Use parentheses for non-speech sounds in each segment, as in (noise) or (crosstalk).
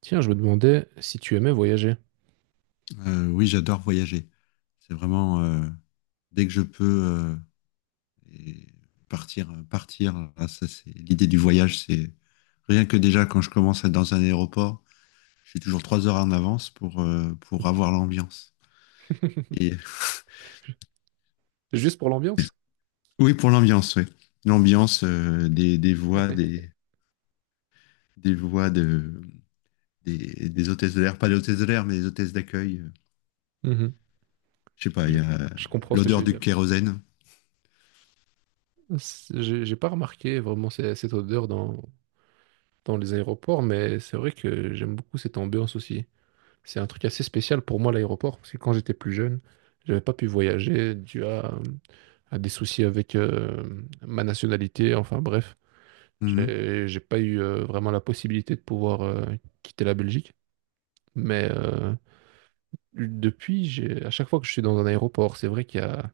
Tiens, je me demandais si tu aimais voyager. Oui, j'adore voyager. C'est vraiment dès que je peux et partir, partir. Là, ça, c'est l'idée du voyage. C'est rien que déjà quand je commence à être dans un aéroport, je suis toujours 3 heures en avance pour avoir l'ambiance. (laughs) Et Juste pour l'ambiance. (laughs) oui, pour l'ambiance, oui. L'ambiance des voix, (laughs) des voix de des hôtesses de l'air, pas des hôtesses de l'air, mais des hôtesses d'accueil. Mhm. Je sais pas, Je, il y a je comprends ce que tu l'odeur veux du dire. kérosène. J'ai pas remarqué vraiment cette odeur dans les aéroports, mais c'est vrai que j'aime beaucoup cette ambiance aussi. C'est un truc assez spécial pour moi, l'aéroport, parce que quand j'étais plus jeune, j'avais pas pu voyager dû à des soucis avec ma nationalité. Enfin bref, Mhm. j'ai pas eu vraiment la possibilité de pouvoir quitter la Belgique, mais depuis, à chaque fois que je suis dans un aéroport, c'est vrai qu'il y a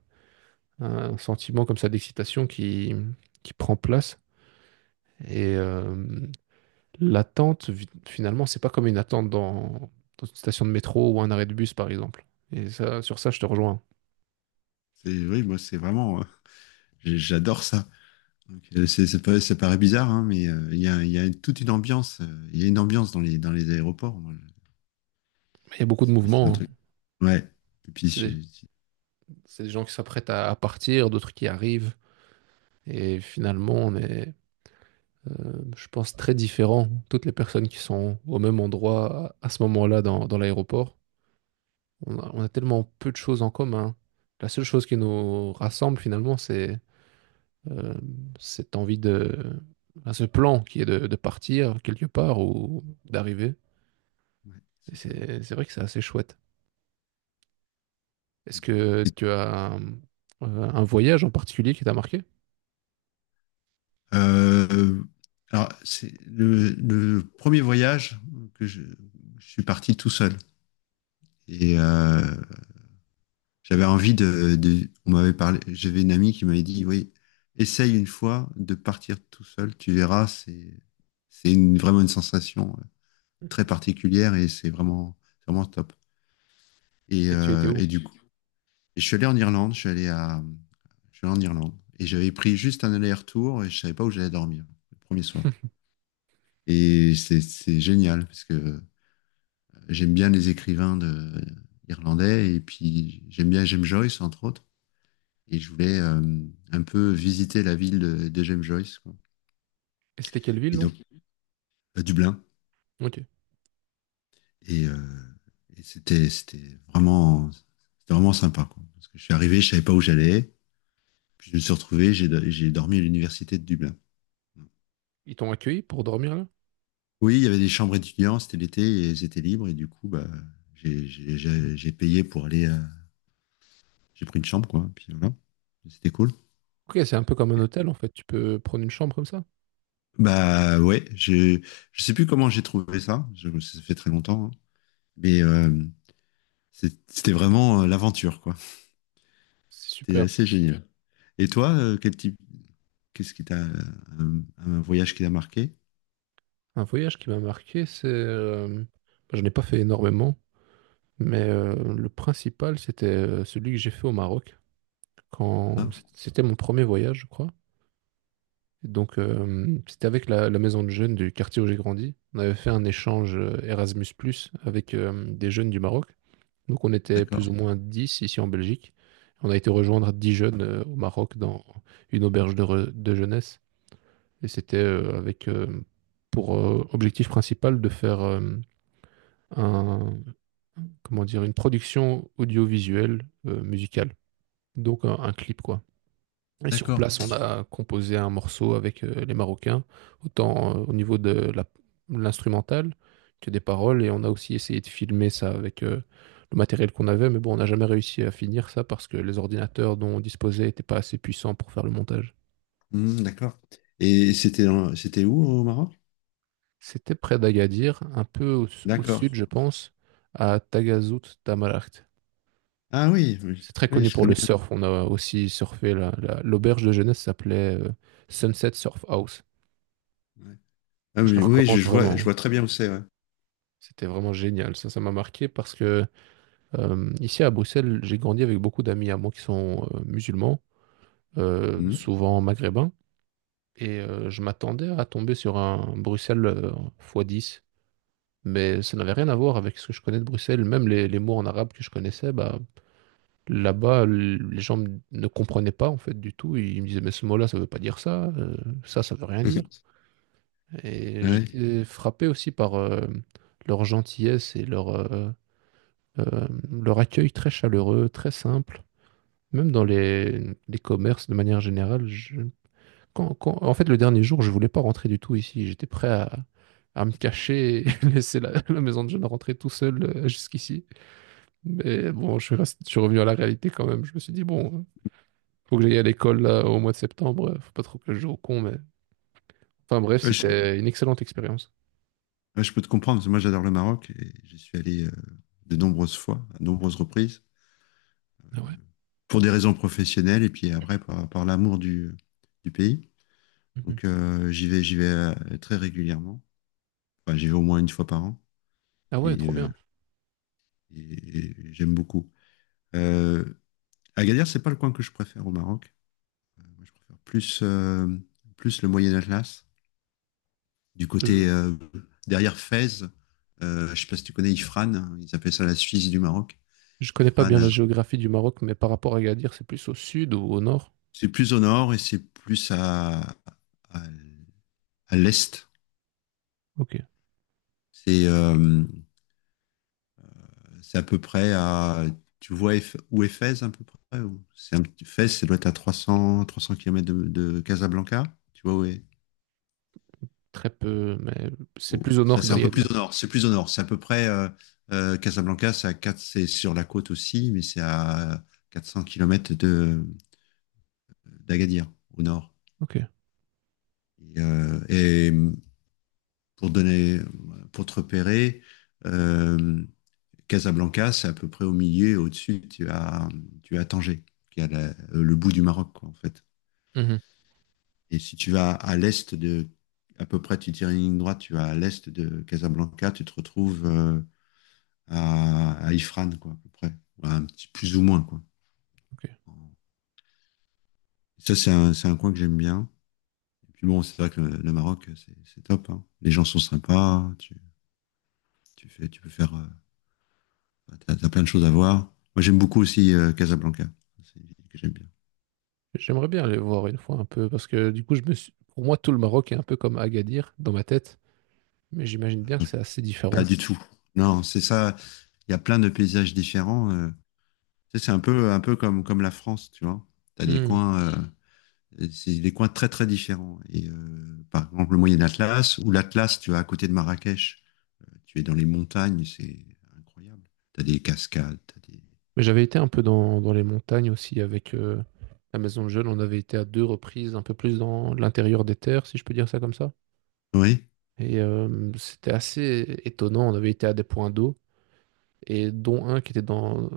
un sentiment comme ça d'excitation qui prend place. Et l'attente, finalement, c'est pas comme une attente dans une station de métro ou un arrêt de bus, par exemple. Et ça, sur ça, je te rejoins. C'est, oui, moi, c'est vraiment, j'adore ça. Donc, ça ça paraît bizarre, hein, mais il y a toute une ambiance. Il y a une ambiance dans les aéroports. Il y a beaucoup de C'est un mouvements, hein. truc. Ouais. Et puis, C'est des, c'est c'est des gens qui s'apprêtent à partir, d'autres qui arrivent. Et finalement, on est, je pense, très différents. Toutes les personnes qui sont au même endroit à ce moment-là dans l'aéroport. On a tellement peu de choses en commun. La seule chose qui nous rassemble finalement, c'est euh, cette envie enfin, ce plan qui est de partir quelque part ou d'arriver. ouais, Et c'est ça, ouais. c'est vrai que c'est assez chouette. Est-ce Et- que tu as un voyage en particulier qui t'a marqué? euh, alors, c'est le premier voyage que je, je suis parti tout seul. Et euh, J'avais envie On m'avait parlé. J'avais une amie qui m'avait dit, oui, essaye une fois de partir tout seul. Tu verras, c'est vraiment une sensation très Mhm. particulière, et c'est vraiment, vraiment top. Et, Et tu étais euh, où? et du coup, je suis allé en Irlande. Je suis allé en Irlande et j'avais pris juste un aller-retour et je savais pas où j'allais dormir le premier soir. Et c'est génial parce que j'aime bien les écrivains irlandais, et puis j'aime bien James Joyce, entre autres. Et je voulais un peu visiter la ville de James Joyce, quoi. Et c'était quelle ville, Et non? donc à Dublin. Ok. Et, euh, et c'était vraiment sympa, quoi. Parce que je suis arrivé, je savais pas où j'allais. Puis je me suis retrouvé, j'ai dormi à l'université de Dublin. Ils t'ont accueilli pour dormir là? Oui, il y avait des chambres étudiants, c'était l'été, et elles étaient libres, et du coup, bah, j'ai payé pour aller, j'ai pris une chambre, quoi, puis voilà, c'était cool. Ok, c'est un peu comme un hôtel en fait. Tu peux prendre une chambre comme ça. Bah ouais, je sais plus comment j'ai trouvé ça, ça fait très longtemps, hein. Mais c'était vraiment l'aventure, quoi. C'est C'était super. assez génial. Et toi, quel type, qu'est-ce qui un voyage qui t'a marqué? Un voyage qui m'a marqué, c'est, j'en ai pas fait énormément. Mais le principal, c'était celui que j'ai fait au Maroc quand Ah, c'était mon premier voyage, je crois. Et donc, c'était avec la maison de jeunes du quartier où j'ai grandi. On avait fait un échange Erasmus+ avec des jeunes du Maroc. Donc, on était plus d'accord, ou moins 10 ici en Belgique. On a été rejoindre 10 jeunes au Maroc dans une auberge de jeunesse. Et c'était avec pour objectif principal de faire un, comment dire, une production audiovisuelle, musicale. Donc un clip quoi. Et sur d'accord. place, on a composé un morceau avec les Marocains, autant au niveau de l'instrumental que des paroles. Et on a aussi essayé de filmer ça avec le matériel qu'on avait, mais bon, on n'a jamais réussi à finir ça parce que les ordinateurs dont on disposait n'étaient pas assez puissants pour faire le montage. Hmm, d'accord. Et c'était c'était où au Maroc? C'était près d'Agadir, un peu au D'accord. sud, je pense, à Tagazout Tamaraght. Ah oui, oui, C'est très oui, connu je pour le connais. surf. On a aussi surfé là. L'auberge de jeunesse s'appelait Sunset Surf House, Ouais. Ah que je te oui, oui, recommande je vois, vraiment, je hein. vois très bien où c'est, ouais. C'était vraiment génial. Ça m'a marqué parce que ici à Bruxelles, j'ai grandi avec beaucoup d'amis à moi qui sont musulmans, Hmm. souvent maghrébins, et je m'attendais à tomber sur un Bruxelles x 10, mais ça n'avait rien à voir avec ce que je connais de Bruxelles. Même les mots en arabe que je connaissais, bah, là-bas, les gens ne comprenaient pas en fait du tout. Ils me disaient, mais ce mot-là, ça veut pas dire ça, ça, ça veut rien dire. (laughs) Et Ouais. j'étais frappé aussi par leur gentillesse et leur accueil très chaleureux, très simple. Même dans les commerces de manière générale, en fait, le dernier jour, je voulais pas rentrer du tout ici. J'étais prêt à me cacher et (laughs) laisser la maison de jeunes rentrer tout seul jusqu'ici. Mais bon, je suis revenu à la réalité quand même. Je me suis dit, bon, faut que j'aille à l'école là, au mois de septembre. Faut pas trop que je joue au con, mais. Enfin bref, Ouais, c'était une excellente expérience. ouais, je peux te comprendre, parce que moi j'adore le Maroc et j'y suis allé de nombreuses fois, à de nombreuses reprises, Ah ouais. pour des raisons professionnelles et puis après par l'amour du pays. Mhm. Donc j'y vais très régulièrement. Enfin, j'y vais au moins une fois par an Ah ouais, et, trop euh, bien. et j'aime beaucoup. Euh, Agadir, c'est pas le coin que je préfère au Maroc. Moi, je préfère plus, plus le Moyen Atlas. Du Je, côté derrière Fès, je sais pas si tu connais Ifrane, hein, ils appellent ça la Suisse du Maroc. je connais pas bien Ifrane, la géographie du Maroc, mais par rapport à Agadir, c'est plus au sud ou au nord? c'est plus au nord et c'est plus à, à l'est. Ok. C'est euh, c'est à peu près à. Tu vois où est Fès à peu près? C'est un petit Fès, ça doit être à 300 km de Casablanca. Tu vois où est, Très peu, mais c'est oh, plus au ça, nord que c'est un peu plus d'Agadir. au nord. C'est plus au nord. C'est à peu près Casablanca, c'est à c'est sur la côte aussi, mais c'est à 400 kilomètres de d'Agadir, au nord. Ok. Et pour donner, pour te repérer, euh, Casablanca, c'est à peu près au milieu, et au-dessus, tu as Tanger, qui est le bout du Maroc, quoi, en fait. Mhm. Et si tu vas à l'est à peu près, tu tires une ligne droite, tu vas à l'est de Casablanca, tu te retrouves à Ifran, quoi, à peu près. Voilà, un petit plus ou moins, quoi. Ok. Ça, c'est un coin que j'aime bien. Et puis bon, c'est vrai que le Maroc, c'est top, hein. Les gens sont sympas. Tu peux faire, t'as plein de choses à voir. Moi, j'aime beaucoup aussi Casablanca. C'est une ville que j'aime bien. J'aimerais bien aller voir une fois un peu, parce que du coup, pour moi, tout le Maroc est un peu comme Agadir dans ma tête, mais j'imagine bien que c'est assez Pas différent. du tout. Non, c'est ça. Il y a plein de paysages différents. Tu sais, c'est un peu comme la France, tu vois. T'as des Hmm. coins, c'est des coins très très différents. Par exemple, le Moyen Atlas ou l'Atlas, tu vois, à côté de Marrakech. Tu es dans les montagnes, c'est incroyable. Tu as des cascades, tu as des. Mais j'avais été un peu dans, les montagnes aussi avec la maison de jeunes. On avait été à deux reprises, un peu plus dans l'intérieur des terres, si je peux dire ça comme ça. Oui. Et c'était assez étonnant. On avait été à des points d'eau, et dont un qui était dans,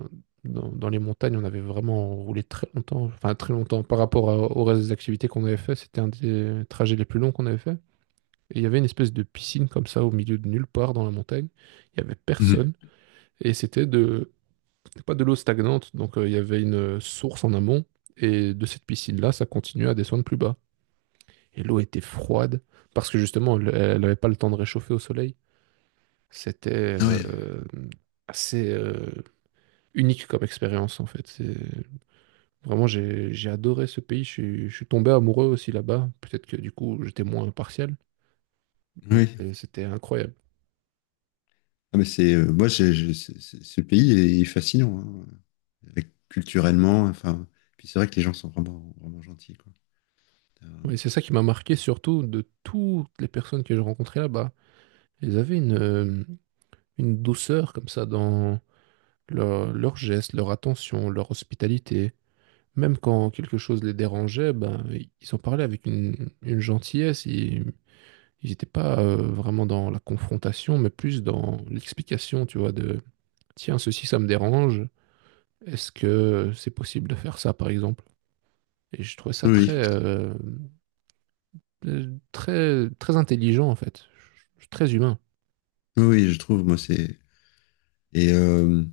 dans, dans les montagnes. On avait vraiment roulé très longtemps, enfin très longtemps par rapport au reste des activités qu'on avait fait. C'était un des trajets les plus longs qu'on avait fait. Et il y avait une espèce de piscine comme ça au milieu de nulle part dans la montagne. Il n'y avait Mmh. personne. Et c'était pas de l'eau stagnante, donc il y avait une source en amont. Et de cette piscine-là, ça continuait à descendre plus bas. Et l'eau était froide parce que justement, elle n'avait pas le temps de réchauffer au soleil. C'était Oui, assez unique comme expérience en fait. C'est vraiment j'ai adoré ce pays. Je suis tombé amoureux aussi là-bas. Peut-être que du coup j'étais moins impartial, oui. mais c'était incroyable. Ah, mais moi, ce pays est fascinant, hein. Culturellement. Enfin, puis c'est vrai que les gens sont vraiment, vraiment gentils, quoi. T'as- Et c'est ça qui m'a marqué surtout de toutes les personnes que j'ai rencontrées là-bas. Ils avaient une douceur comme ça dans leurs gestes, leur attention, leur hospitalité. Même quand quelque chose les dérangeait, ben, ils en parlaient avec une gentillesse. Ils n'étaient pas vraiment dans la confrontation, mais plus dans l'explication, tu vois, tiens, ceci, ça me dérange. Est-ce que c'est possible de faire ça, par exemple? Et je trouvais ça Oui, oui, très, très intelligent, en fait. Très humain. oui, oui, je trouve, moi, c'est. Et euh,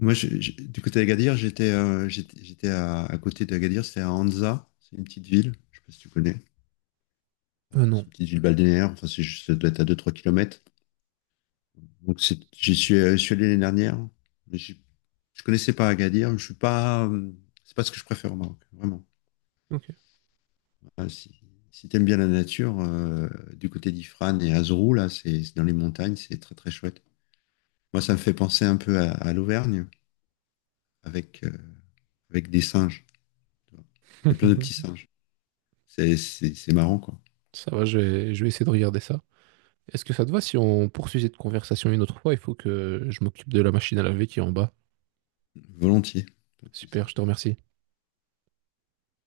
Moi, du côté d'Agadir, j'étais j'étais à côté d'Agadir, c'était à Anza, c'est une petite ville, je sais pas si tu connais. Ah C'est non. une petite ville balnéaire, enfin, c'est juste, ça doit être à deux, trois km. Donc je suis allé l'année dernière, mais je connaissais pas Agadir. Je suis pas, C'est pas ce que je préfère au Maroc, vraiment. Ok. Ah, si t'aimes bien la nature, du côté d'Ifrane et Azrou, là, c'est dans les montagnes, c'est très très chouette. Moi, ça me fait penser un peu à l'Auvergne avec avec des singes, tu vois. Il y a plein de petits (laughs) singes. C'est marrant, quoi. Ça va, je vais essayer de regarder ça. Est-ce que ça te va si on poursuit cette conversation une autre fois? Il faut que je m'occupe de la machine à laver qui est en bas. Volontiers, pas de Super, souci. je te remercie.